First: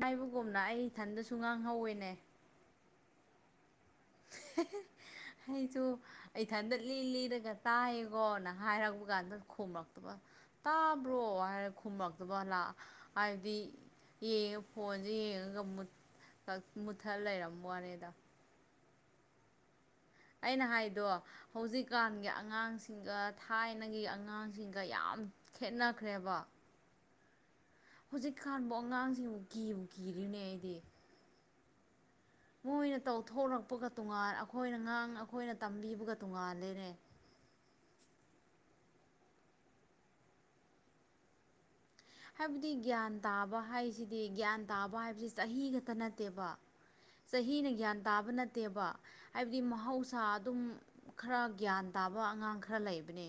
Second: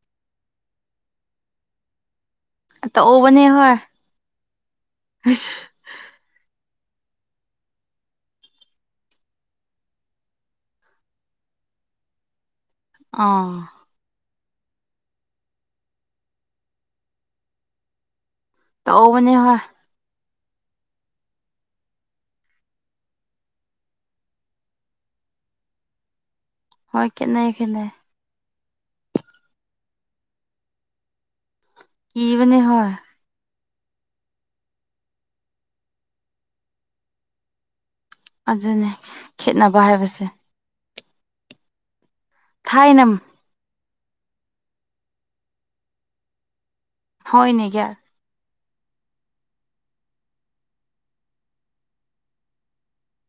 ꯍꯥꯏꯥꯏꯕꯒꯣꯨꯝꯅ ꯑꯩ ꯏꯊꯟꯗꯁꯨ ꯉꯥꯡꯍꯧꯋꯦꯅꯦ ꯇ ꯑꯣꯕꯅꯦ ꯍ ꯑꯩꯁꯨ ꯑꯩ ꯊꯟꯗꯠ ꯂꯤ ꯑꯩꯒ ꯇꯥꯏꯌꯦꯀꯣꯅ ꯍꯥꯏꯔꯛꯄ ꯀꯥꯟꯗ ꯈꯨꯝꯔꯛꯇꯕ ꯇꯥꯕ꯭ꯔꯣ ꯍꯥꯏꯔ ꯈꯨꯝꯃꯛꯇꯕ ꯂꯥꯛ ꯍꯥꯏꯗꯤ ꯑꯥ ꯌꯦꯡꯉ ꯐꯣꯟꯁꯦ ꯌꯦꯡꯉꯒ ꯃꯨꯠꯊꯠ ꯂꯩꯔꯝ ꯋꯥꯅꯦꯗ ꯇꯧ ꯃꯅꯤ ꯍꯣꯏ ꯑꯩꯅ ꯍꯥꯏꯗꯣ ꯍꯧꯖꯤꯛꯀꯥꯟꯒꯤ ꯑꯉꯥꯡꯁꯤꯡꯒ ꯊꯥꯏꯅꯒꯤ ꯑꯉꯥꯡꯁꯤꯡꯒ ꯌꯥꯝ ꯌꯥꯝ ꯈꯦꯠꯅꯈ꯭ꯔꯦꯕ ꯍꯣꯏ ꯀꯦꯟꯅ ꯈ ꯀ ꯈꯥꯟꯕꯨ ꯑꯉꯥꯡꯁꯤꯕꯨ ꯀꯤꯕꯨ ꯀꯤꯗꯅꯦ ꯑꯩꯗꯤ ꯀꯤꯕꯅꯦ ꯍꯣꯏ ꯃꯣꯏꯅ ꯇꯧꯊꯣꯔꯛ ꯀꯄꯒ ꯇꯣꯉꯥꯟ ꯑꯩꯈꯣꯏꯅ ꯉꯥꯡꯅ ꯑꯩꯈꯣꯏꯅ ꯇꯝꯕꯤꯕꯒ ꯇꯣꯉꯥꯥꯟꯂꯦꯅꯦ ꯑꯗꯨꯅꯦ ꯈꯦꯅꯕ ꯍꯥꯏꯕꯁꯦ ꯍꯥꯏꯕꯗꯤ ꯊꯥꯏꯅ ꯒ꯭ꯌꯥꯟ ꯇꯥꯕ ꯍꯥꯏꯁꯤꯗꯤ ꯒ꯭ꯌꯥꯟ ꯇꯥꯕ ꯍꯥꯏꯕꯁꯤ ꯆꯍꯤ ꯈꯛꯇ ꯅꯠꯇꯦꯕ ꯆꯍꯤꯅ ꯒ꯭ꯌꯥꯟ ꯇꯥꯕ ꯅꯦ ꯅꯠꯇꯦꯕ ꯍꯥꯏꯕꯗꯤ ꯃꯍꯧꯁꯥ ꯑꯗꯨꯝ ꯈꯔ ꯒ꯭ꯌꯥꯟ ꯇꯥꯕ ꯑꯉꯥꯡ ꯈꯔ ꯂꯩꯕꯅꯦ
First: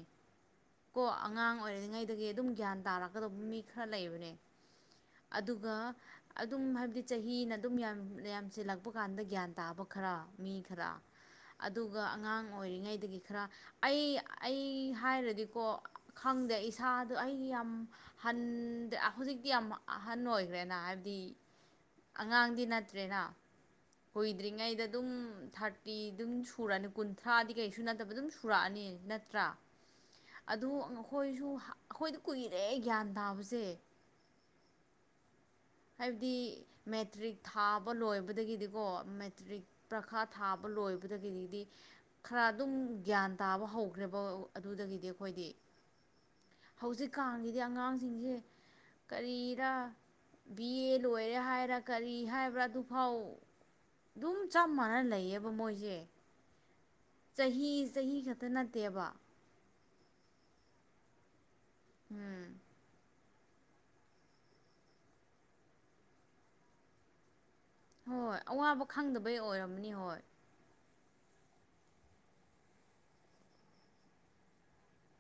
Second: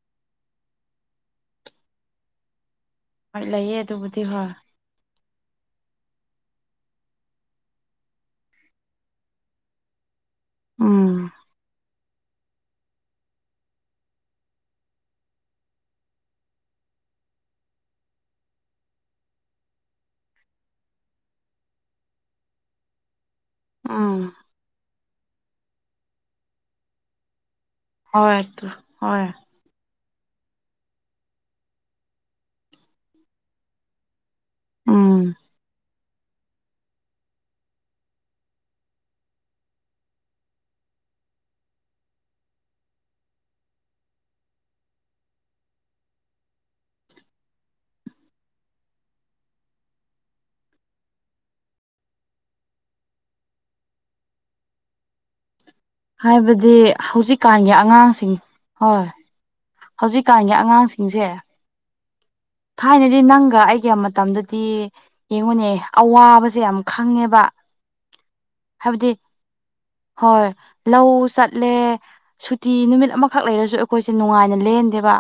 ꯀꯣ ꯑꯉꯥꯡ ꯑꯣꯏꯔꯤꯔꯤꯉꯩꯗꯒꯤ ꯑꯗꯨꯝ ꯒ꯭ꯌꯥꯟ ꯇꯥꯔꯛꯀꯗꯧꯕ ꯍꯣꯏ ꯃꯤ ꯂꯩꯌꯦ ꯈꯔ ꯑꯗꯨꯕꯨꯗꯤ ꯂꯩꯕꯅꯦ ꯍꯣꯏ ꯑꯗꯨꯒ ꯑꯗꯨꯝ ꯍꯥꯏꯕꯗꯤ ꯆꯍꯤꯅ ꯑꯗꯨꯝ ꯌꯥꯝ ꯌꯥꯝꯁꯤꯜꯂꯛꯄ ꯀꯥꯟꯗ ꯒ꯭ꯌꯥꯟ ꯇꯥꯕ ꯈꯔ ꯃꯤ ꯈꯔ ꯎꯝ ꯑꯗꯨꯒ ꯑꯗꯨꯒ ꯑꯉꯥꯡ ꯑꯣꯏꯔꯤꯉꯩꯗꯒꯤ ꯈꯔ ꯑꯩ ꯑꯩ ꯍꯥꯏꯔꯗꯤ ꯀꯣ ꯈꯪꯗꯦ ꯏꯁꯥꯗꯣ ꯑꯩꯒꯤ ꯌꯥꯝ ꯍꯟꯗꯦ ꯍꯧꯖꯤꯛꯇꯤ ꯌꯥꯝ ꯑꯍꯟ ꯑꯣꯏꯔꯦ ꯦꯅ ꯍꯥꯏꯕꯗꯤ ꯑꯉꯥꯡꯗꯤ ꯅꯠꯇ꯭ꯔꯦꯅ ꯎꯝ ꯀꯨꯏꯗ꯭ꯔꯤꯉꯩꯗ ꯑꯗꯨꯝ ꯊꯥꯔꯇꯤ ꯑꯗꯨꯝ ꯁꯨꯔꯅꯤ ꯀꯨꯟꯊ꯭ꯔꯥꯗꯤ ꯀꯩꯁꯨ ꯅꯠꯇꯕ ꯑꯗꯨꯝ ꯍꯣꯏ ꯑꯗꯨ ꯁꯨꯔꯛꯑꯅꯤ ꯍꯣꯏ ꯅꯠꯇ꯭ꯔꯥ ꯑꯗꯨ ꯑꯩꯈꯣꯏꯁꯨ ꯑꯩꯈꯣꯏꯗ ꯀꯨꯏꯔꯦ ꯒ꯭ꯌꯥꯟ ꯇꯥꯕꯁꯦ ꯎꯝ ꯍꯥꯏꯕꯗꯤ ꯃꯦꯇ꯭ꯔꯤꯛ ꯊꯥꯕ ꯂꯣꯏꯕꯗꯒꯤꯗꯤꯀꯣ ꯃꯦꯇ꯭ꯔꯤꯛ ꯄꯔꯈꯥ ꯊꯥꯕ ꯂꯣꯏ ꯂꯣꯏꯕꯗꯒꯤꯗꯒꯤꯗꯤ ꯈꯔ ꯑꯗꯨꯝ ꯒ꯭ꯌꯥꯟ ꯇꯥꯕ ꯍꯧꯈ꯭ꯔꯦꯕ ꯑꯗꯨꯗꯒꯤꯗꯤ ꯑꯩꯈꯣꯏꯗꯤ ꯍꯧꯖꯤꯛꯀꯥꯟꯒꯤꯗꯤ ꯑꯉꯥꯡꯁꯤꯡꯁꯦ ꯀꯔꯤꯗ ꯕꯤ ꯑꯦ ꯂꯣꯏꯔꯦ ꯍꯥꯏꯔ ꯀꯔꯤ ꯍꯥꯏꯕ꯭ꯔꯥ ꯑꯗꯨ ꯐꯥꯎ ꯑꯗꯨꯝ ꯆꯞ ꯃꯥꯟꯅꯅ ꯂꯩꯌꯦꯕ ꯃꯣꯏ ꯍꯥꯏꯕꯗꯤ ꯍꯧꯖꯤꯛꯀꯥꯟꯒꯤ ꯆꯍꯤ ꯑꯉꯥꯡꯁꯤꯡ ꯈꯛꯇ ꯍꯣꯏ ꯅꯠꯇꯦꯕ ꯍꯧꯖꯤꯛꯀꯥꯟꯒꯤ ꯑꯉꯥꯡꯁꯤꯡꯁꯦ ꯎꯝ ꯊꯥꯏꯅꯗꯤ ꯅꯪꯒ ꯑꯩꯒꯤ ꯃꯇꯝꯗꯗꯤ ꯌꯦꯡꯉꯨꯅꯦ ꯑꯋꯥꯕꯁꯦ ꯌꯥꯝ ꯈꯪꯉꯦꯕ ꯍꯣꯏ ꯑꯋꯥꯕ ꯍꯥꯏꯕꯗꯤ ꯈꯪꯗꯕꯩ ꯑꯣꯏꯔꯝꯅꯤ ꯍꯣꯏ ꯂꯧ ꯆꯠꯂꯦ ꯁꯨꯇꯤ ꯅꯨꯃꯤꯠ ꯑꯃꯈꯛ ꯂꯩꯔꯁꯨ ꯑꯩꯈꯣꯏꯁꯦ ꯅꯨꯡꯉꯥꯏꯅ ꯂꯦꯟꯗꯦꯕ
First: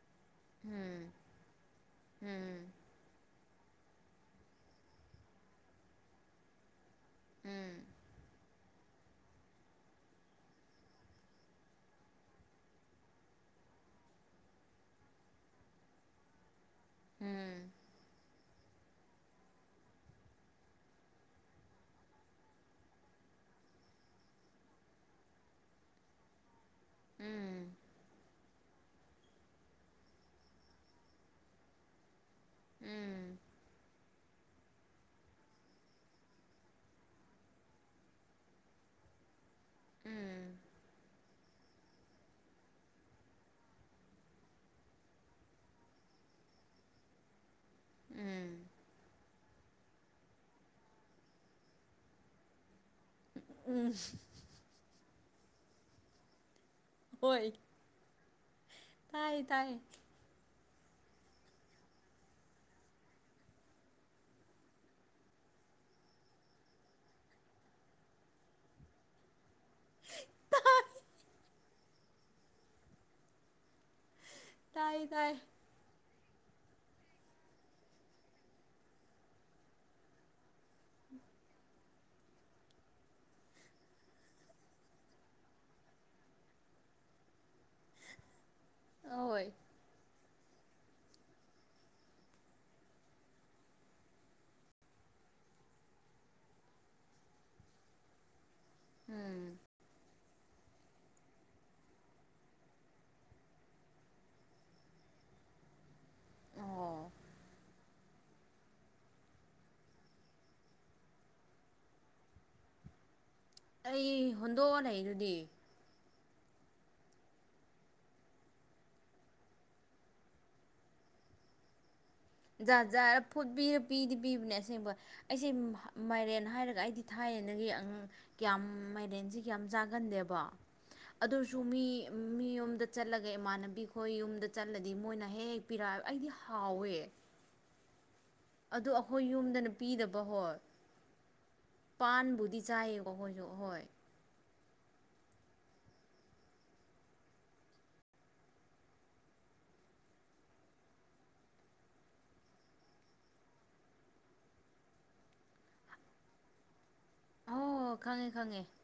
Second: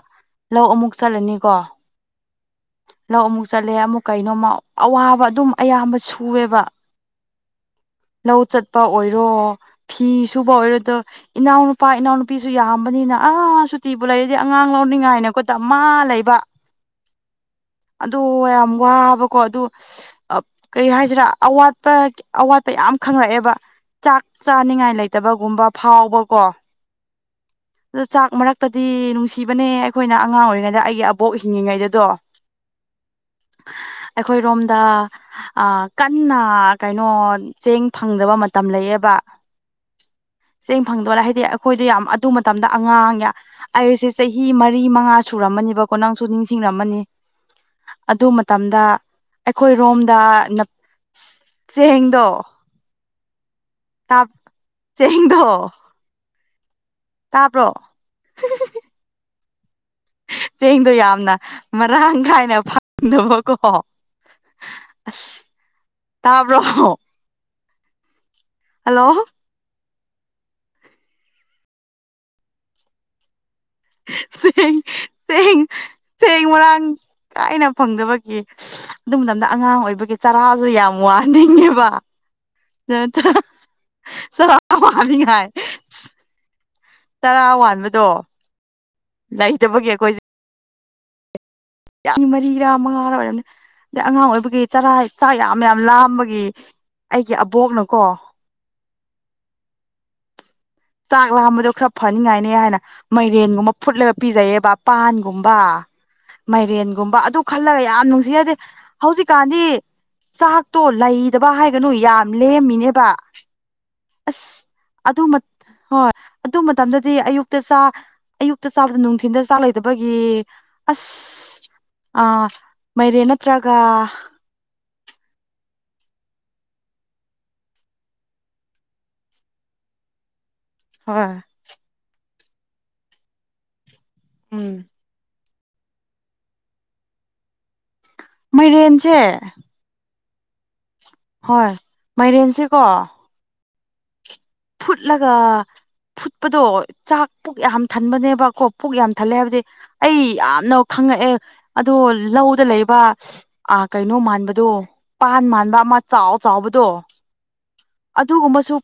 ꯂꯧ ꯑꯃꯨꯛ ꯎꯝ ꯆꯠꯂꯅꯤꯀꯣ ꯎꯝ ꯂꯧ ꯑꯃꯨꯛ ꯆꯠꯂꯦ ꯑꯃꯨꯛ ꯀꯩꯅꯣꯃ ꯑꯋꯥꯕ ꯑꯗꯨꯝ ꯑꯌꯥꯝꯕ ꯁꯨꯑꯦꯕ ꯎꯝ ꯂꯧ ꯆꯠꯄ ꯑꯣꯏꯔꯣ ꯐꯤ ꯁꯨꯕ ꯑꯣꯏꯔꯣ ꯑꯗꯣ ꯏꯅꯥꯎꯅꯨꯄꯥ ꯏꯅꯥꯎꯅꯨꯄꯤꯁꯨ ꯌꯥꯝꯕ ꯅꯤꯅ ꯑꯥ ꯁꯨꯇꯤꯕꯨ ꯂꯩꯔꯗꯤ ꯑꯉꯥꯡ ꯂꯧꯅꯤꯡꯉꯥꯏꯅꯦꯀꯣ ꯇ ꯃꯥ ꯂꯩꯕ ꯑꯗꯣ ꯋꯥꯕꯀꯣ ꯑ ꯀꯔꯤ ꯍꯥꯏꯁꯤꯔꯥ ꯑꯋꯥꯠꯄꯋꯥꯠ ꯌꯥꯝ ꯈꯪꯂꯛꯑꯦꯕ ꯆꯥꯛ ꯆꯥꯅꯤꯡꯉꯥꯏ ꯂꯩꯇꯕꯒꯨꯝꯕ ꯐꯥꯎꯕꯀꯣ ꯎꯝ ꯑꯣ ꯆꯥꯛ ꯃꯔꯛ ꯇꯗꯤ ꯅꯨꯡꯁꯤꯕꯅꯦ ꯑꯩꯈꯣꯏꯅ ꯑꯉꯥꯡ ꯑꯣꯏꯔꯤꯉꯩꯗ ꯑꯩꯒꯤ ꯑꯕꯣꯛ ꯍꯤꯡꯉꯤꯉꯩꯗꯗꯣ ꯎꯝ ꯑꯩꯈꯣꯏꯔꯣꯝꯗ ꯀꯟꯅ ꯀꯩꯅꯣ ꯆꯦꯡ ꯐꯪꯗꯕ ꯃꯇꯝ ꯂꯩꯌꯦꯕ ꯎꯝ ꯆꯦꯡ ꯐꯪꯗꯣꯏꯅ ꯍꯥꯏꯗꯤ ꯑꯩꯈꯣꯏꯗꯣ ꯌꯥꯝ ꯑꯗꯨ ꯃꯇꯝꯗ ꯑꯉꯥꯡ ꯑꯩꯁꯦ ꯆꯍꯤ ꯃꯔꯤ ꯃꯉꯥ ꯁꯨꯔꯝꯃꯅꯤꯕꯀꯣ ꯅꯪꯁꯨ ꯅꯤꯡꯁꯤꯡ ꯝꯃꯅꯤ ꯑꯗꯨ ꯎꯝ ꯃꯇꯝꯗ ꯑꯩꯈꯣꯏꯔꯣꯝꯗ ꯆꯦꯡꯗꯣ ꯎꯝ ꯇꯥꯞ ꯆꯦꯡꯗꯣ ꯇꯥꯕ꯭ꯔꯣ ꯥꯏ ꯇꯥꯏ ꯆꯦꯡꯗꯣ ꯌꯥꯝꯅ ꯃꯔꯥꯡ ꯀꯥꯏꯅ ꯐꯪꯗꯕꯀꯣ [unintelligible] ꯇꯕ꯭ꯔ ꯍꯜꯂꯣ ꯆꯦꯡ ꯇꯥꯏ ꯇꯥꯏ ꯆꯦꯡ ꯆꯦꯡ ꯃꯔꯥꯡ ꯀꯥꯏꯅ ꯐꯪꯗꯕꯒꯤ ꯑꯗꯨ ꯃꯇꯝꯗ ꯑꯉꯥꯡ ꯑꯣꯏꯕꯒꯤ ꯆꯔꯥ ꯑꯗꯨ ꯌꯥꯝ ꯋꯥꯅꯤꯡꯉꯦꯕ ꯆ ꯆ ꯁꯔ ꯃꯥꯅꯥ ꯇꯔꯥ ꯋꯥꯕꯗꯣ ꯑꯍꯣꯏ ꯂꯩꯇꯕꯒꯌꯥ ꯀꯣꯏ ꯑꯩ ꯃꯔꯤ ꯔꯃꯉꯥꯔ ꯑꯣꯏꯔ ꯑꯗꯩ ꯑꯉꯥꯡ ꯑꯣꯏꯕꯒꯤ ꯆꯔꯥ ꯆꯥꯛ ꯌꯥꯝ ꯌꯥꯝ ꯂꯥꯝꯕꯒꯤ ꯑꯩꯒꯤ ꯑꯕꯣꯛꯅꯀꯣ ꯎꯝ ꯆꯥꯛ ꯂꯥꯝꯕꯗꯣ ꯈꯔ ꯐꯅꯤꯉꯥꯏꯅꯦ ꯍꯥꯏꯅ ꯃꯩꯔꯦꯟꯒꯨꯝꯕ ꯐꯨꯠꯂꯒ ꯄꯤꯖꯩꯌꯦꯕ ꯄꯥꯟꯒꯨꯝꯕ ꯑꯣ ꯃꯥꯏꯔꯦꯟꯒꯨꯝꯕ ꯑꯗꯨ ꯈꯜꯂꯒ ꯌꯥꯝ ꯅꯨꯡꯁꯤꯖꯗꯦ ꯍꯧꯖꯤꯛꯀꯥꯟꯗꯤ ꯆꯥꯛꯇꯣ ꯂꯩꯗꯕ ꯍꯥꯏꯒꯅꯨ ꯌꯥꯝ ꯂꯦꯝꯃꯤꯅꯦꯕ ꯑꯩ ꯍꯣꯟꯗꯣꯛꯑꯣ ꯂꯩ ꯑꯗꯨꯗꯤ ꯍꯣꯏ ꯑꯗꯨ ꯃꯇꯝꯗꯗꯤ ꯑꯌꯨꯛꯇ ꯆ ꯑꯌꯨꯛꯇ ꯆꯥꯕꯗ ꯅꯨꯡꯊꯤꯜꯗ ꯆꯥꯛ ꯂꯩꯗꯕꯒꯤ ꯑꯁ [unintelligible] ꯑꯥ ꯖꯥ ꯖꯥꯔ ꯃꯥꯏꯔꯦꯟ ꯐꯨꯠ ꯅꯠꯇ꯭ꯔꯒ ꯄꯤꯔ ꯄꯤꯗꯤ ꯄꯤꯕꯅꯦ ꯑꯁꯦꯡꯕ ꯑꯩꯁꯦ ꯃꯥꯏꯔꯦꯟ ꯍꯥꯏꯔꯒ ꯑꯩꯗꯤ ꯊꯥꯏꯌꯦꯅꯒꯤ ꯀꯌꯥꯝ ꯃꯥꯏꯔꯦꯟꯁꯦ ꯀꯌꯥꯝ ꯆꯥꯒꯟꯗꯦꯕ ꯍꯣꯏ ꯑꯗꯨꯁꯨ ꯃꯤ ꯃꯤ ꯌꯣꯝꯗ ꯆꯠꯂꯒ ꯏꯃꯥꯟꯅꯕꯤ ꯍꯣꯏ ꯌꯨꯝꯗ ꯎꯝ ꯆꯠꯂꯗꯤ ꯃꯣꯏꯅ ꯍꯦꯛ ꯍꯦꯛ ꯄꯤꯔꯛꯑꯕ ꯑꯩꯗꯤ ꯍꯥꯎꯋꯦ ꯑꯗꯨ ꯃꯥꯏꯔꯦꯟꯁꯦ ꯑꯩꯈꯣꯏ ꯌꯨꯝꯗꯅ ꯄꯤꯗꯕ ꯍꯣꯏ ꯍꯣꯏ ꯄꯥꯟꯕꯨꯗꯤ ꯃꯥꯏꯔꯦꯟꯁꯦꯀꯣ ꯆꯥꯏꯌꯦꯀꯣ ꯑꯩꯈꯣꯏꯁꯨ ꯍꯣꯏ ꯐꯨꯠꯂꯒ ꯐꯨꯠꯄꯗꯣ ꯆꯥꯛ ꯄꯨꯛ ꯌꯥꯝ ꯊꯟꯕꯅꯦꯕꯀꯣ ꯄꯨꯛ ꯌꯥꯝ ꯊꯜꯂꯦ ꯍꯥꯏꯕꯗꯤ ꯑꯩ ꯌꯥꯝꯅꯪ ꯪꯉꯛꯑꯦ ꯑꯗꯣ ꯂꯧꯗ ꯂꯩꯕ ꯀꯩꯅꯣ ꯃꯥꯟꯕꯗꯣ ꯄꯥꯟ ꯃꯥꯟꯕ ꯑꯃ ꯆꯥꯎ ꯆꯥꯎꯕꯗꯣ ꯑꯣ ꯈꯪꯉꯦ ꯈꯪꯉꯦ ꯑꯗꯨꯒꯨꯝꯕꯁꯨ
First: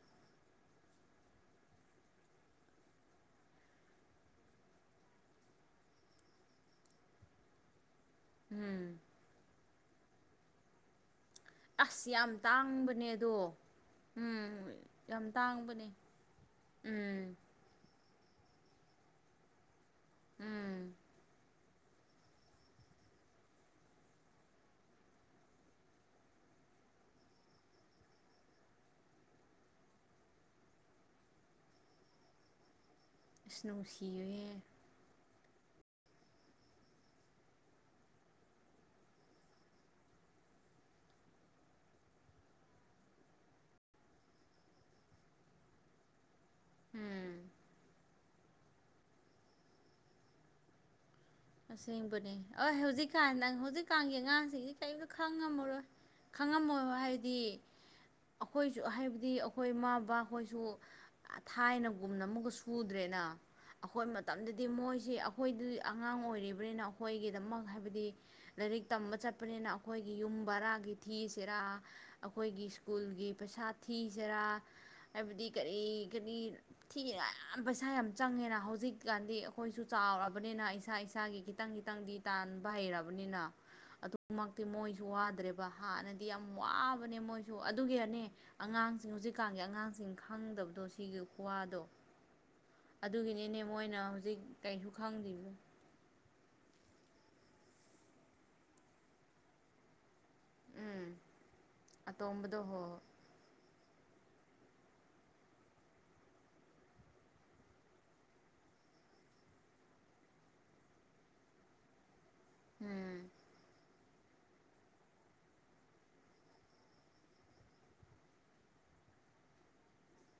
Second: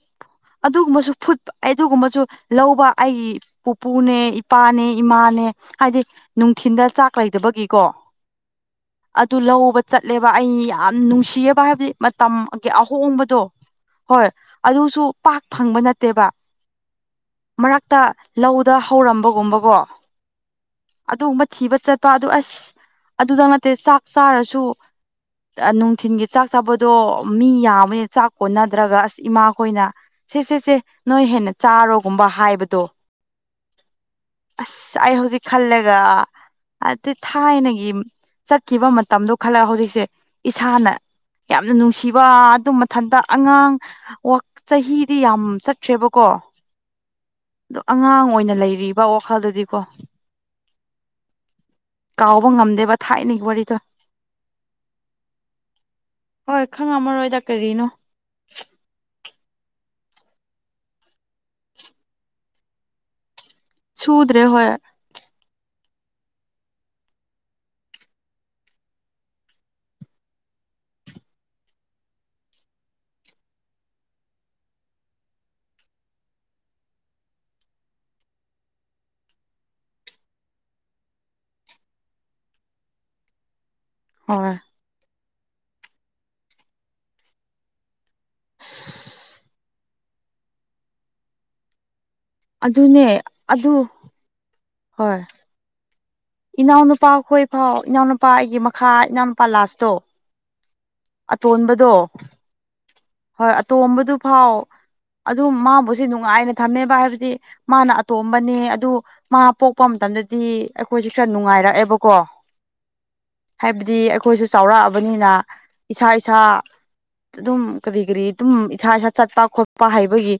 ꯑꯗꯨꯒꯨꯝꯕꯁꯨ ꯐꯨꯠ ꯑꯗꯨꯒ ꯑꯗꯨꯒꯨꯝꯕꯁꯨ ꯂꯧꯕ ꯑꯩꯒꯤ ꯄꯨꯄꯨꯅꯦ ꯏꯄꯥꯅꯦ ꯏꯃꯥꯅꯦ ꯅꯦ ꯍꯥꯏꯗꯤ ꯅꯨꯡꯊꯤꯟꯗ ꯆꯥꯛ ꯂꯩꯇꯕꯒꯤꯀꯣ ꯎꯝ ꯑꯗꯨ ꯂꯧꯕ ꯆꯠꯂꯦꯕ ꯑꯩ ꯌꯥꯝ ꯅꯨꯡꯁꯤ ꯊꯤꯕ ꯍꯥꯏꯕꯗꯤ ꯑꯁ ꯌꯥꯝ ꯃꯇꯝꯒꯤ ꯇꯥꯡꯕꯅꯦ ꯑꯍꯣꯡꯕꯗꯣ ꯑꯗꯣ ꯍꯣꯏ ꯎꯝ ꯑꯗꯨꯁꯨ ꯌꯥꯝ ꯄꯥꯛ ꯐꯪꯕ ꯇꯥꯡꯕꯅꯦ ꯎꯝ ꯇ ꯂꯧꯗ ꯍꯧꯔꯝꯕꯒꯨꯝꯕꯒꯣ ꯎꯝ ꯑꯗꯨꯒꯨꯝꯕ ꯊꯤꯕ ꯆꯠꯄ ꯑꯗꯨ ꯑꯁ ꯑꯗꯨꯗ ꯅꯠꯇꯦ ꯆꯥꯛ ꯆꯥꯔꯁꯨ ꯅꯨꯡꯊꯤꯟꯒꯤ ꯆꯥꯛ ꯆꯥꯕꯗꯣ ꯃꯤ ꯌꯥꯝꯕꯅꯤ ꯆꯥꯛ ꯀꯣꯟꯅꯗ꯭ꯔꯒ ꯑꯁ ꯏꯃꯥꯈꯣꯏꯅ ꯁꯤ ꯁꯦ ꯁꯦ ꯅꯣꯏ ꯍꯦꯟꯅ ꯆꯥꯔꯣꯒꯨꯝꯕ ꯍꯥꯏꯕꯗꯣ ꯁ꯭ꯅꯣ ꯁꯤꯌꯍꯦ ꯈꯜꯂꯦꯒ ꯑꯗꯤ ꯊꯥꯏꯅꯒꯤ ꯆꯠꯈꯤꯕ ꯃꯇꯝꯗꯣ ꯈꯜꯂ ꯍꯧꯖꯤꯛꯁꯦ ꯏꯁꯥꯅ ꯌꯥꯝꯅ ꯅꯨꯡꯁꯤꯕ ꯑꯗꯨ ꯃꯊꯟꯇ ꯑꯉꯥꯡ ꯆꯍꯤꯗꯤ ꯌꯥꯝ ꯆꯠꯈ꯭ꯔꯦꯕꯀꯣ ꯎꯝ ꯑ ꯑꯉꯥꯡ ꯑꯣꯏꯅ ꯩꯅ ꯂꯩꯔꯤꯕ ꯋꯥꯈꯜꯗꯗꯤꯀꯣ ꯑꯁꯦꯡꯕꯅꯦ ꯀꯥꯎꯕ ꯍ ꯉꯝꯗꯦꯕ ꯍꯧꯖꯤꯛꯀꯥꯟ ꯊꯥꯏꯅꯒꯤ ꯅꯪ ꯋꯥꯔꯤꯗꯣ ꯍꯧꯖꯤꯛꯀꯥꯟꯒꯤ ꯑꯉꯥꯡꯁꯤꯡꯗꯤ ꯀꯔꯤꯝꯇ ꯈꯪꯉꯝꯃꯔꯣꯏ ꯍꯣꯏ ꯈꯪꯉꯝꯃꯣꯏ ꯈꯪꯉꯝꯃꯔꯣꯏꯗ ꯍꯥꯏꯗꯤ ꯀꯔꯤꯅꯣ ꯑꯩꯈꯣꯏꯁꯨ ꯍꯥꯏꯕꯗꯤ ꯑꯩꯈꯣꯏ ꯏꯃ ꯕꯥꯍꯣꯏꯁꯨ ꯊꯥꯏꯅꯒꯨꯝꯅ ꯑꯃꯨꯒ ꯁꯨꯗ꯭ꯔꯦꯅ ꯑꯩꯈꯣꯏ ꯁꯨꯗ꯭ꯔꯦ ꯃꯇꯝꯗꯗꯤ ꯍꯣꯏ ꯃꯣꯏꯁꯤ ꯑꯩꯈꯣꯏꯗ ꯑꯉꯥꯡ ꯑꯣꯏꯔꯤꯕꯅꯤꯅ ꯑꯩꯈꯣꯏꯒꯤꯗꯃꯛ ꯍꯥꯏꯕꯗꯤ ꯂꯥꯏꯔꯤꯛ ꯇꯝꯕ ꯆꯠꯄꯅꯤꯅ ꯑꯩꯈꯣꯏꯒꯤ ꯌꯨꯝ ꯕꯔꯥꯒꯤ ꯊꯤꯁꯤꯔꯥ ꯑꯩꯈꯣꯏꯒꯤ ꯁ꯭ꯀꯨꯜꯒꯤ ꯄꯩꯁꯥ ꯊꯤꯁꯤꯔꯥ ꯍꯥꯏꯕꯗꯤ ꯀꯔꯤ ꯀꯔꯤ ꯊꯤꯑꯦꯅ ꯌꯥꯝ ꯄꯩꯁꯥ ꯌꯥꯝ ꯆꯪꯉꯦꯅ ꯍꯧꯖꯤꯛꯀꯥꯟꯗꯤ ꯑꯩꯈꯣꯏꯁꯨ ꯆꯥꯎꯔꯕꯅꯤꯅ ꯑꯩ ꯏꯁꯥ ꯏꯁꯥꯒꯤ ꯈꯤꯇꯪ ꯈꯤꯇꯪꯗꯤ ꯇꯥꯟꯕ ꯍꯩꯔꯕꯅꯤꯅ ꯍꯣꯏ ꯑꯗꯨꯃꯛꯇꯤ ꯃꯣꯏꯁꯨ ꯋꯥꯗ꯭ꯔꯦ ꯍꯥꯟꯅꯗꯤ ꯌꯥꯝ ꯋꯥꯕꯅꯦ ꯃꯣꯏꯁꯨ ꯑꯗꯨꯒꯤꯔꯅꯦ ꯑꯉꯥꯡꯁꯤꯡ ꯍꯧꯖꯤꯛꯀꯥꯟꯒꯤ ꯑꯉꯥꯡꯁꯤꯡ ꯈ ꯇꯗꯕꯗꯣ ꯁꯤꯒꯤ ꯀ꯭ꯋꯥꯗꯣ ꯑꯗꯨꯅꯦ ꯑꯗꯨꯒꯤꯅꯤꯅꯦ ꯑꯗꯨ ꯃꯣꯏꯅ ꯍꯧꯖꯤꯛ ꯀꯩꯁꯨ ꯍꯣꯏ ꯈꯪꯗ꯭ꯔꯤꯕ ꯏꯅꯥꯎꯅꯨꯄꯥ ꯑꯩꯈꯣꯏ ꯐꯥꯎ ꯏꯅꯥꯎꯅꯨꯄꯥ ꯑꯩꯒꯤ ꯃꯈꯥ ꯏꯅꯥꯎꯅꯨꯄꯥ ꯂꯥꯁꯇꯣ ꯎꯝ ꯑꯇꯣꯟꯕꯗꯣ ꯑꯇꯣꯝꯕꯗꯣ ꯍꯣꯏ ꯍꯣꯏ ꯑꯇꯣꯝꯕꯗꯨ ꯐꯥꯎ ꯑꯗꯨꯝ ꯃꯥꯕꯨꯁ ꯅꯨꯡꯉꯥꯏꯅ ꯊꯝꯃꯦꯕ ꯍꯥꯏꯕꯗꯤ ꯃꯥꯅ ꯑꯇꯣꯝꯕꯅꯦ ꯑꯗꯨ ꯃꯥ ꯄꯣꯛꯄ ꯑꯃꯇ ꯗꯗꯤ ꯑꯩꯈꯣꯏꯁꯦ ꯈꯔ ꯅꯨꯡꯉꯥꯏꯔꯛꯑꯦꯕꯀꯣ ꯎꯝ ꯍꯥꯏꯕꯗꯤ ꯑꯩꯈꯣꯏꯁꯨ ꯆꯥꯎꯔꯛꯑꯕꯅꯤꯅ ꯏꯁꯥ ꯏꯁꯥ ꯑꯗꯨꯝ ꯀꯔꯤ ꯀꯔꯤ ꯑꯗꯨꯝ ꯏꯁꯥ ꯏꯁꯥ ꯆꯠꯄ ꯈꯣꯠꯄ ꯍꯥꯏꯕꯒꯤ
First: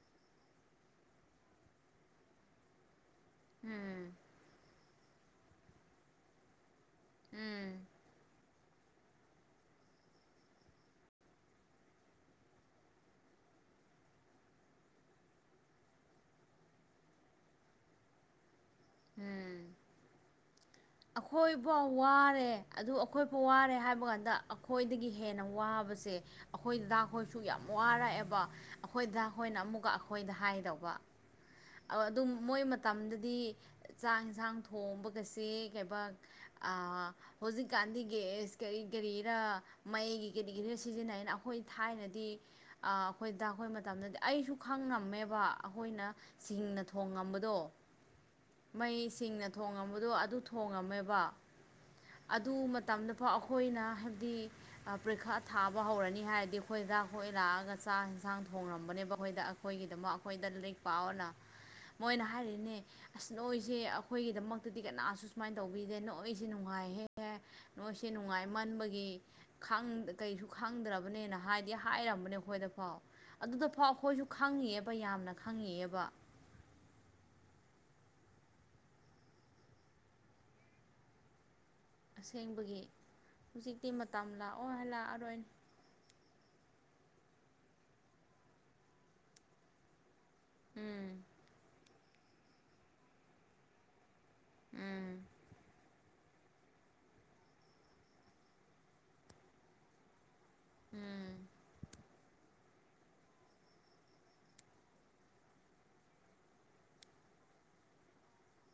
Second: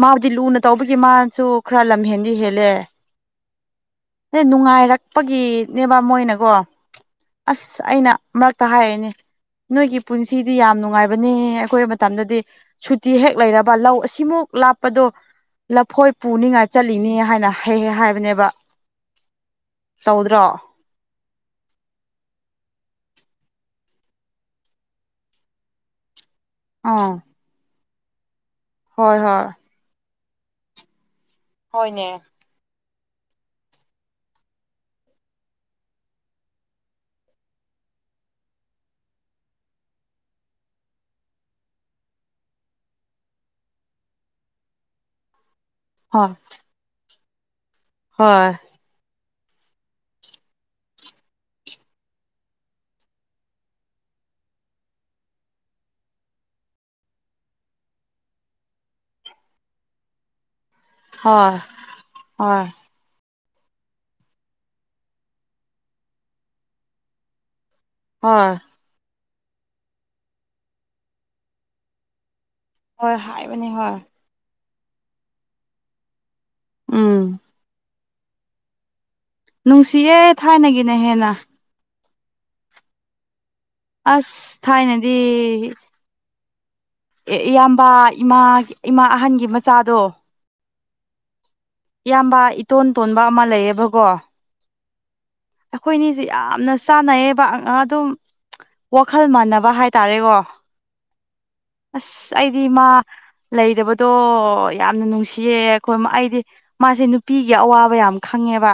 ꯃꯥꯕꯨꯗꯤ ꯂꯨꯅ ꯇꯧꯕꯒꯤ ꯃꯥꯅꯁꯨ ꯈꯔ ꯈꯔ ꯂꯝꯍꯦꯟꯗꯤ ꯍꯦꯜꯂꯦ ꯎꯝ ꯍ ꯅꯨꯡꯉꯥꯏꯔ ꯀꯄꯒꯤꯅꯦꯕ ꯃꯣꯏꯅꯀꯣ ꯎꯝ ꯑꯁ ꯑꯩꯅ ꯃꯔꯛꯇ ꯍꯥꯏꯔꯛꯑꯅꯦ ꯅꯣꯏꯒꯤ ꯄꯨꯟꯁꯤꯗꯤ ꯌꯥꯝ ꯅꯨꯡꯉꯥꯏꯕꯅꯦ ꯑꯩꯀꯣꯏꯕ ꯃꯇꯝꯗꯗꯤ ꯁꯨꯇꯤ ꯍꯦꯛ ꯂꯩꯔꯕ ꯂꯧ ꯑꯁꯤꯃꯨꯛ ꯂꯥꯞꯄꯗꯣ ꯂꯐꯣꯏ ꯄꯨꯅꯤꯡꯉꯥꯏ ꯆꯠꯂꯤꯅꯤ ꯍꯥꯏꯅ ꯍ ꯍꯥꯏꯕꯅꯦꯕ ꯇꯎꯗ꯭ꯔꯣ ꯑꯩꯈꯣꯏ ꯐꯥꯎ ꯋꯥꯔꯦ ꯑꯗꯨ ꯑꯩꯈꯣꯏ ꯐꯥꯎ ꯋꯥꯔꯦ ꯍꯥꯏꯕ ꯀꯥꯟꯗ ꯑꯩꯈꯣꯏꯗꯒꯤ ꯍꯦꯟꯅ ꯋꯥꯕꯁꯦ ꯑꯩꯈꯣꯏ ꯑꯥ ꯍꯗꯥꯛꯈꯣꯏꯁꯨ ꯌꯥꯝ ꯋꯥꯔꯛꯑꯦꯕ ꯍꯣꯏ ꯑꯩꯈꯣꯏꯗꯥꯛ ꯍꯣꯏ ꯍꯣꯏꯅ ꯑꯃꯨꯛꯀ ꯑꯩꯈꯣꯏꯗ ꯍꯥꯏꯗꯧꯕ ꯍꯣꯏꯅꯦ ꯑꯗꯨꯝ ꯃꯣꯏ ꯃꯇꯝꯗꯗꯤ ꯆꯥꯛ ꯌꯦꯟꯁꯥꯡ ꯊꯣꯡꯕꯒꯁꯦ ꯍꯧꯖꯤꯛꯀꯥꯟꯗꯤꯦꯁ ꯀꯔꯤ ꯀꯔꯤꯔ ꯃꯩꯒꯤ ꯀꯔꯤ ꯀꯔꯤ ꯁꯤꯖꯤꯟꯅꯩꯩꯅ ꯑꯩꯈꯣꯏ ꯊꯥꯏꯅꯗꯤ ꯑꯩꯈꯣꯏꯗ ꯑꯩꯈꯣꯏ ꯃꯇꯝꯗꯗꯤ ꯑꯩꯁꯨ ꯈꯪ ꯉꯝꯃꯦꯕ ꯑꯩꯈꯣꯏꯅ ꯍꯣꯏ ꯁꯤꯡꯅ ꯊꯣꯡꯉꯝꯕꯗꯣ ꯍꯣꯏ ꯃꯩ ꯁꯤꯡꯅ ꯊꯣꯡꯉꯝꯕꯗꯣ ꯑꯗꯨ ꯊꯣꯡꯉꯝꯃꯦꯕ ꯑꯗꯨ ꯃꯇꯝꯗꯐꯥꯎ ꯑꯩꯈꯣꯏꯅ ꯍꯥꯏꯕꯗꯤ ꯄ꯭ꯔꯤꯈꯥ ꯊꯥꯕ ꯍꯧꯔꯅꯤ ꯍꯥꯏꯔꯗꯤ ꯑꯩꯈꯣꯏ ꯍꯤꯗꯥꯛ ꯍꯣꯏ ꯂꯥꯛꯑꯒ ꯆꯥꯛ ꯏꯟꯁꯥꯡ ꯊꯣꯡꯡꯂꯝꯕꯅꯦꯕ ꯑꯩꯈꯣꯏꯗ ꯑꯩꯈꯣꯏꯒꯤꯗꯃꯛ ꯑꯩꯈꯣꯏꯗꯛ ꯄꯑꯣꯅ ꯍꯣꯏ ꯃꯣꯏꯅ ꯍꯣꯏ ꯍꯥꯏꯔꯤꯅꯦ ꯑꯁ ꯅꯣꯏꯁꯦ ꯑꯩꯈꯣꯏꯒꯤꯗꯃꯛꯇꯗꯤ ꯀꯅꯥꯁꯨ ꯁꯨꯃꯥꯏꯅ ꯇꯧꯕꯤꯗꯦ ꯅꯣꯏꯁꯤꯦ ꯅꯨꯡꯉꯥꯏꯍꯦꯛꯍꯦ ꯅꯣꯏꯁꯦ ꯍꯣꯏ ꯅꯨꯡꯉꯥꯏꯃꯟꯕꯒꯤ ꯀꯩꯁꯨ ꯈꯪꯗ꯭ꯔꯕꯅꯦꯅ ꯍꯥꯏꯗꯤ ꯍꯥꯏꯔꯝꯕꯅꯦ ꯑꯩꯈꯣꯏꯗ ꯐꯥꯎ ꯍꯣꯏ ꯑꯗꯨꯗ ꯍꯥꯏꯕꯅꯤ ꯐꯥꯎ ꯍꯣꯏ ꯑꯩꯈꯣꯏꯁꯨ ꯈꯪꯉꯤꯌꯦꯕ ꯌꯥꯝꯅ ꯈꯪꯉꯤꯌꯦꯕ ꯎꯝ ꯅꯨꯡꯁꯤꯌꯦ ꯊꯥꯏꯅꯒꯤꯅ ꯍꯦꯟꯅ ꯑꯁꯦꯡꯕꯒꯤ ꯍꯨꯖꯤꯛꯇꯤ ꯃꯇꯝ ꯑꯁ ꯂꯥꯛꯑꯣ ꯂꯥꯛꯑꯔꯣꯏꯅꯦ ꯑꯦ ꯏꯌꯥꯝꯕ ꯏꯃꯥ ꯏꯃꯥ ꯑꯍꯟꯒꯤ ꯃꯆꯥꯗꯣ ꯎꯝ ꯏꯌꯥꯝꯕ ꯏꯇꯣꯟ ꯇꯣꯟꯕ ꯑꯃ ꯂꯩꯌꯦꯕꯀꯣ ꯎꯝ ꯑꯩꯈꯣꯏꯅꯤꯁꯦ ꯌꯥꯝꯅ ꯆꯥꯅꯩꯌꯦꯕ ꯑꯡ ꯑꯗꯨꯝ ꯋꯥꯈꯜ ꯃꯥꯟꯅꯕ ꯍꯥꯏꯇꯥꯔꯦꯀꯣ ꯎꯝ ꯑꯁ ꯑꯩꯗꯤ ꯃꯥ ꯂꯩꯗꯕꯗꯣ ꯌꯥꯝꯅ ꯅꯨꯡꯁꯤꯌꯦ ꯑꯩꯈꯣꯝ ꯑꯩꯗꯤ ꯃꯥꯁꯦ ꯅꯨꯄꯤꯒꯤ ꯑꯋꯥꯕ ꯌꯥꯝ ꯈꯪ ꯉꯦꯕ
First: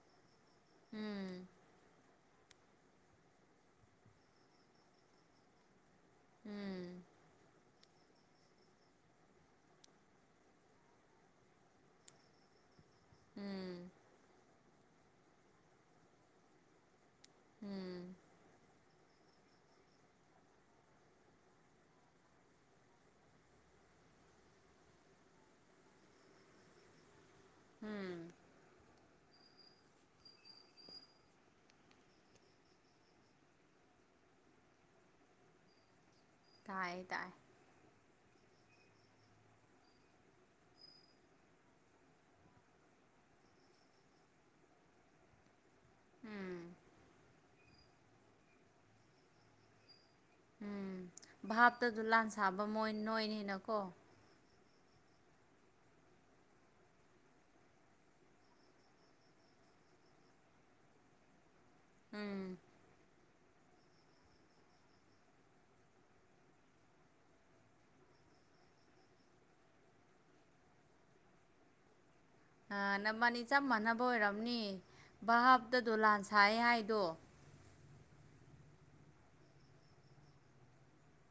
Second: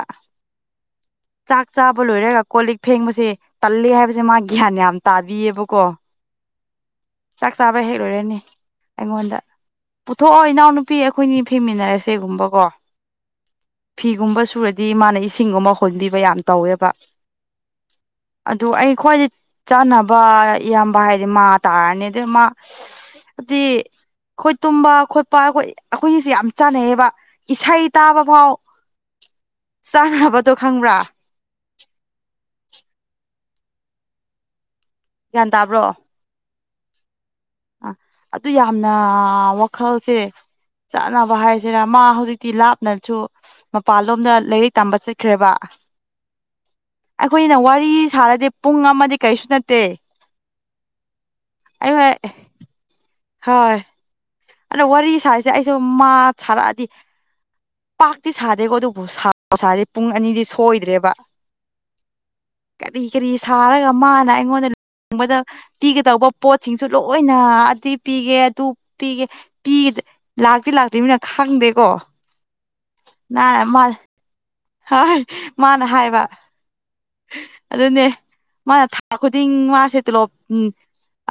ꯎꯝ ꯆꯥꯛ ꯆꯥꯕ ꯂꯣꯏꯔꯒ ꯀꯣꯜ ꯂꯤꯛ ꯐꯦꯡꯕꯁꯦ ꯇꯜꯂꯦ ꯍꯥꯏꯕꯁꯦ ꯃꯥ ꯒ꯭ꯌꯥꯟ ꯌꯥꯝ ꯇꯥꯕꯤꯌꯦꯕꯀꯣ ꯎꯝ ꯆꯥꯛ ꯆꯥꯕ ꯍꯦꯛ ꯂꯣꯏꯔꯅꯤ ꯑꯩꯉꯣꯟꯗ ꯄꯨꯊꯣꯛꯑꯣ ꯏꯅꯥꯎꯅꯨꯄꯤ ꯑꯩꯈꯣꯏꯅꯤ ꯐꯦꯡꯃꯤꯟꯅꯔꯁꯦꯒꯨꯝꯕꯀꯣ ꯎꯝ ꯎꯝ ꯐꯤꯒꯨꯝꯕ ꯁꯨꯔꯗꯤ ꯃꯥꯅ ꯏꯁꯤꯡꯒꯨꯝꯕ ꯍꯣꯟꯕꯤꯕ ꯌꯥꯝ ꯇꯧꯋꯦꯕ ꯎꯝ ꯑꯗꯣ ꯑꯩ ꯈꯣꯏꯗꯤ ꯆꯥꯅꯕ ꯏꯌꯥꯝꯕ ꯍꯥꯏꯗꯤ ꯃꯥ ꯇꯥꯔꯅꯤ ꯑꯗ ꯃꯥ ꯕꯗꯤ ꯑꯩꯈꯣꯏ ꯇꯨꯝꯕ ꯈꯣꯏꯄ ꯑꯩꯈꯣꯏ ꯑꯩꯈꯣꯏꯅꯤꯁꯦ ꯌꯥꯝ ꯆꯥꯟꯅꯩꯌꯦꯕ ꯏꯁꯩ ꯎꯝ ꯇꯥꯕ ꯐꯥꯎ ꯆꯥꯅꯕꯗꯣ ꯈꯪꯕ꯭ꯔꯥ ꯒ꯭ꯌꯥꯟ ꯇꯥꯕ꯭ꯔꯣ ꯇꯥꯏꯌꯦ ꯇꯥꯏꯌꯦ ꯑ ꯑꯗꯨ ꯌꯥꯝꯅꯥ ꯋꯥꯈꯜꯁꯦ ꯆꯥꯅꯕ ꯍꯥꯏꯁꯤꯔꯥ ꯃꯥ ꯍꯧꯖꯤꯛꯇꯤ ꯂꯥꯞꯅꯁꯨ ꯃꯄꯥꯟꯂꯣꯝꯗ ꯂꯥꯏꯔꯤꯛ ꯇꯝꯕ ꯆꯠꯈ꯭ꯔꯦꯕ ꯎꯝ ꯑꯩꯈꯣꯏꯅ ꯋꯥꯔꯤ ꯁꯥꯔꯗꯤ ꯄꯨꯡ ꯑꯃꯗꯤ ꯀꯔꯤꯁꯨ ꯅꯠꯇꯦ ꯎꯝ ꯚꯥꯞꯇ ꯑꯩꯍꯣꯏ ꯗꯨꯂꯥꯟ ꯁꯥꯕ ꯃꯣꯏꯅꯣ ꯍꯣꯏ ꯅꯀꯣ ꯑꯗꯣ ꯋꯥꯔꯤ ꯁꯥꯔꯤꯁꯦ ꯑꯩꯁꯨ ꯃꯥ ꯁꯥꯔꯛꯑꯗꯤ ꯄꯥꯛꯇꯤ ꯁꯥꯗꯦꯀꯣ ꯑꯗꯨꯕꯨ ꯁꯥꯕꯨ-ꯁꯥꯔ꯭ꯗꯤ ꯄꯨꯡ ꯑꯅꯤꯗꯤ ꯁꯣꯏꯗ꯭ꯔꯦꯕ ꯎꯝ ꯀꯔꯤ ꯀꯔꯤ ꯁꯥꯔꯒ ꯃꯥꯅ ꯑꯩꯉꯣꯟꯗ ꯂꯨꯍꯣꯡꯕꯗ ꯄꯤꯒꯗꯧꯕ ꯄꯣꯠꯁꯤꯡꯁꯨ ꯂꯣꯏꯅ ꯑꯗꯤ ꯄꯤꯒꯦ ꯑꯗꯨ ꯄꯤꯒꯦ ꯄꯤ ꯂꯥꯛꯇꯤ ꯂꯥꯛꯇꯤꯃꯤꯅ ꯈꯪꯗꯦꯀꯣ ꯑ ꯅꯕꯥꯥꯅꯤ ꯅ ꯆꯞ ꯃꯥ ꯃꯥꯟꯅꯕ ꯑꯣꯏꯔꯝꯅꯤ ꯍꯣꯏ ꯚꯥꯞꯇ ꯃꯥꯅ ꯗꯣꯂꯥꯟ ꯍꯥꯏꯕ ꯁꯥꯏ ꯍꯥꯏꯗꯣ ꯑꯗꯨꯅꯦ ꯃꯥꯅ ꯊꯥ-ꯈꯨꯗꯤꯡ ꯃꯥꯁꯦ ꯇꯣꯂꯣꯞ ꯎꯝ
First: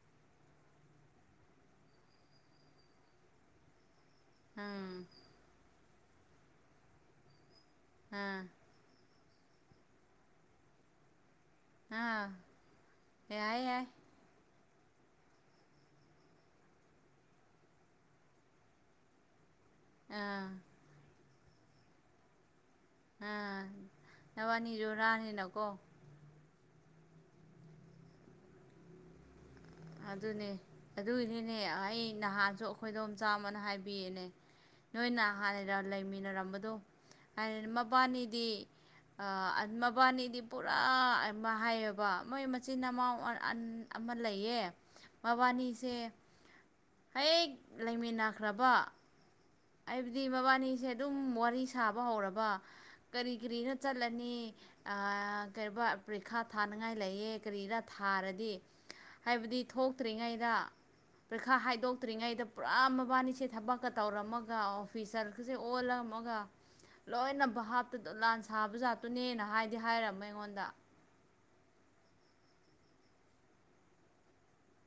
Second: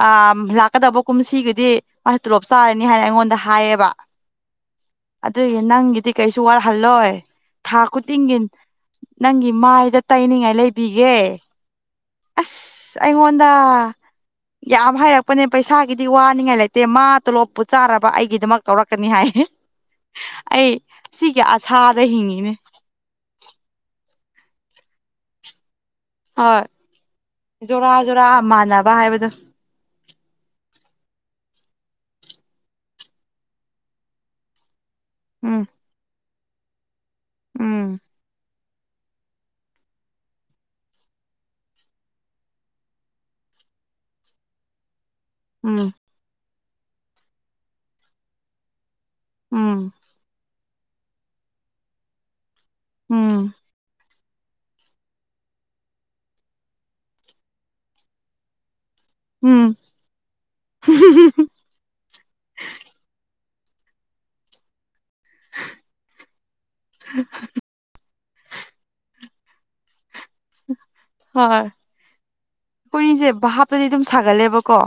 ꯑꯥ ꯂꯥꯛꯀꯗꯕ ꯀꯨꯝꯁꯤꯒꯗꯤ ꯃꯥ ꯇꯣꯂꯣꯞ ꯆꯥꯔꯅꯤ ꯍꯥꯏꯅ ꯑꯩꯉꯣꯟꯗ ꯍꯥꯏꯌꯦꯕ ꯎꯝ ꯑꯗꯨꯏꯒꯤ ꯅꯪꯒꯤꯗꯤ ꯀꯩꯁꯨ ꯋꯥꯠꯍꯜꯂꯣꯏ ꯊꯥ ꯈꯨꯗꯤꯡꯒꯤ ꯑꯥ ꯅꯪꯒꯤ ꯃꯥꯏꯗ ꯇꯩꯅꯤꯡꯉꯥꯏ ꯂꯩꯕꯤꯒꯦ ꯑꯥ ꯑꯁ ꯑꯩꯉꯣꯟꯗꯥ ꯌꯥꯏ ꯌꯥꯏ ꯌꯥꯝ ꯍꯥꯏꯔꯛꯄꯅꯦ ꯄꯩꯁꯥꯒꯤꯗꯤ ꯋꯥꯅꯤꯡꯉꯥꯏ ꯂꯩꯇꯦ ꯃꯥ ꯇꯣꯂꯣꯞꯄꯨ ꯆꯥꯔꯕ ꯑꯩꯒꯤꯗꯃꯛ ꯀꯧꯔꯛꯀꯅꯤ ꯍꯥꯏꯌꯦ ꯑꯥ ꯑꯩ ꯁꯤꯒꯤ ꯑꯁꯥꯗ ꯍꯤꯡꯉꯤꯅꯦ ꯑꯥ ꯅꯕꯅꯤ ꯖꯨꯔꯥꯅꯤꯅꯀꯣ ꯍꯣꯏ ꯖꯣꯔꯥ ꯖꯣꯔꯥ ꯃꯥꯟꯅꯕ ꯍꯥꯏꯕꯗꯣ ꯑꯗꯨꯅꯦ ꯑꯗꯨꯒꯤꯅꯤꯅꯦ ꯑꯩ ꯅꯍꯥꯟꯁꯨ ꯑꯩꯈꯣꯏ ꯏqꯗꯣꯝꯆꯥꯥ ꯑꯃꯅ ꯍꯥꯏꯕꯤꯌꯦꯅꯦ ꯅꯣꯏꯅ ꯎꯝ ꯍꯥꯟꯅ ꯂꯩꯃꯤꯟꯅꯔꯝꯕꯗꯣ ꯍꯥꯏ ꯎꯝ ꯃꯕꯥꯅꯤꯗꯤ ꯑꯥ ꯑꯟ ꯃꯕꯥꯅꯤꯗꯤ ꯄꯨꯔꯥ ꯃꯥ ꯍꯥꯏꯌꯦꯕ ꯃꯣꯏ ꯃꯆꯤꯟ ꯅꯃꯥꯎ ꯑ ꯑꯟ ꯑꯃ ꯂꯩꯌꯦ ꯎꯝ ꯃꯕꯥꯅꯤꯁꯦ ꯍꯦꯛ ꯂꯩꯃꯤꯟꯅꯈ꯭ꯔꯕ ꯎꯝ ꯍꯥꯏꯕꯗꯤ ꯃꯕꯥꯅꯤꯁꯦ ꯑꯗꯨꯝ ꯋꯥꯔꯤ ꯁꯥꯕ ꯍꯧꯔꯕ ꯀꯔꯤ ꯎꯝ ꯀꯔꯤꯔ꯭ ꯆꯠꯂꯦ ꯅꯤ ꯑꯥ ꯀꯔꯤꯕ ꯄꯔꯤꯈꯥ ꯊꯥꯅꯤꯡꯉꯥꯏ ꯂꯩꯌꯦ ꯀꯔꯤꯔꯥ ꯊꯥꯔꯗꯤ ꯍꯥꯏꯕꯗꯤ ꯎꯝ ꯊꯣꯛꯇ꯭ꯔꯤꯉꯩꯗ ꯄꯔꯤꯈꯥ ꯍꯥꯏꯗꯣꯛꯇ꯭ꯔꯤꯉꯩꯗ ꯄꯨꯔꯥ ꯃꯕꯥꯅꯤ ꯁꯦ ꯊꯕꯛꯀ ꯇꯧꯔꯝꯃꯒ ꯑꯣꯐ ꯐꯤꯁꯥꯔꯒꯁꯦ ꯑꯣꯜꯂꯝꯃꯒ ꯂꯣꯏꯅ ꯚꯥꯞꯇ ꯗꯣꯂꯥꯟ ꯁꯥꯕꯖꯥꯠꯇꯨꯅꯦꯅ ꯍꯥꯏꯗꯤ ꯍꯥꯏꯔꯝꯃꯦ ꯑꯩꯉꯣꯟꯗ ꯍꯣꯏ ꯑꯩꯈꯣꯏꯅꯤꯁꯦ ꯚꯥꯞ ꯇꯗꯤ ꯑꯗꯨꯝ ꯁꯥꯒꯠꯂꯦꯕꯀꯣ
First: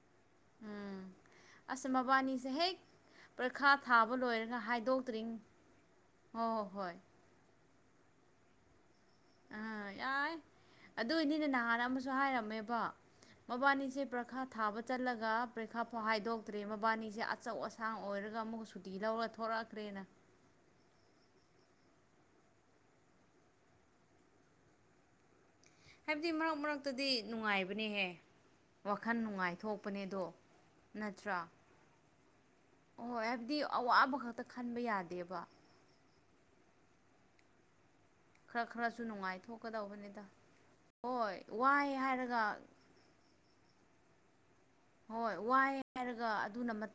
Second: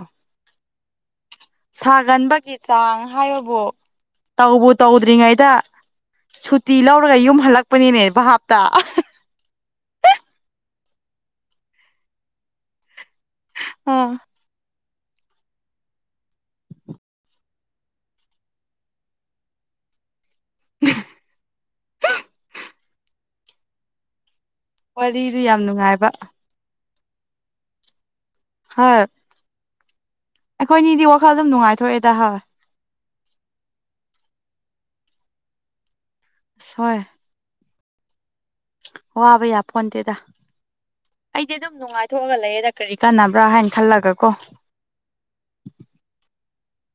ꯎꯝ ꯑꯁ ꯃꯕꯥꯅꯤꯁꯦ ꯁꯥꯒꯟꯕꯒꯤ ꯍꯦꯛ ꯆꯥꯡ ꯍꯥꯏꯕꯕꯨ ꯄꯔꯤꯈꯥ ꯊꯥꯕ ꯂꯣꯏꯔꯒ ꯇꯧꯕꯨ ꯍꯥꯏꯗꯣꯛꯇ꯭ꯔꯤ ꯇꯧꯗ꯭ꯔꯤꯉꯩꯗ ꯍꯣꯏ ꯍꯣꯏ ꯁꯨꯇꯤ ꯍꯣꯏ ꯂꯧꯔꯒ ꯌꯨꯝ ꯍꯜꯂꯛꯄꯅꯤꯅꯦ ꯚ꯭ꯍꯥꯞꯇ ꯑꯥ ꯌꯥꯏ ꯑꯗꯨ ꯅꯤꯅꯦ ꯅꯍꯥꯟ ꯑꯃꯁꯨ ꯍꯥꯏꯔꯝꯃꯦꯕ ꯃꯕꯥꯟꯅꯤꯁꯦ ꯑꯥ ꯄ꯭ꯔꯈꯥ ꯊꯥꯕ ꯆꯠꯂꯒ ꯄ꯭ꯔꯤꯈꯥꯐꯥꯎ ꯍꯥꯏꯗꯣꯛꯇ꯭ꯔꯤ ꯃꯕꯥꯅꯤꯁꯦ ꯑꯆꯧ ꯑꯁꯥꯡ ꯑꯣꯏꯔꯒ ꯑꯃꯨꯛꯀ ꯁꯨꯇꯤ ꯂꯧꯔ ꯊꯣꯔꯛꯈ꯭ꯔꯦ ꯈ꯭ꯔꯦꯅ [unintelligible] ꯋꯥꯔꯤꯗꯨ ꯌꯥꯝ ꯅꯨꯡꯉꯥꯏꯕ [unintelligible] ꯗꯤ ꯅꯨꯡꯉꯥꯏꯕꯅꯦꯍꯦ ꯍꯣꯏ ꯋꯥꯈꯜ ꯅꯨꯡꯉꯥꯏꯊꯣꯛꯄꯅꯦ ꯑꯩꯈꯣꯏꯅꯤꯗꯤ ꯋꯥꯈꯜ ꯑꯗꯨꯝ ꯅꯨꯡꯉꯥꯏꯊꯣꯛꯑꯦꯗꯥ ꯍ ꯍꯣꯏ ꯍꯥꯏꯕꯗꯤ ꯑꯋꯥꯕ ꯈꯛꯇ ꯈꯟꯕ ꯌꯥꯗꯦꯕ ꯑꯁ ꯍꯣꯏ ꯈꯔ ꯈꯔꯁꯨ ꯋꯥꯕ ꯌꯥꯄꯣꯟꯇꯦꯗ ꯅꯨꯡꯉꯥꯏꯊꯣꯛꯀꯗꯧꯕꯅꯤꯗ ꯍꯣꯏ ꯑꯩꯗꯤ ꯑꯗꯨꯝ ꯋꯥꯏ ꯅꯨꯡꯉꯥꯏꯊꯣꯛꯑꯒ ꯍꯥꯏꯔꯒ ꯂꯩꯌꯦꯗ ꯀꯔꯤ ꯀꯥꯟꯅꯕ꯭ꯔꯥ ꯍꯥꯏꯅ ꯈꯜꯂꯒ ꯀꯣ ꯍꯣꯏ ꯋꯥꯏ ꯍꯥꯏꯔꯒ ꯑꯗꯨꯅ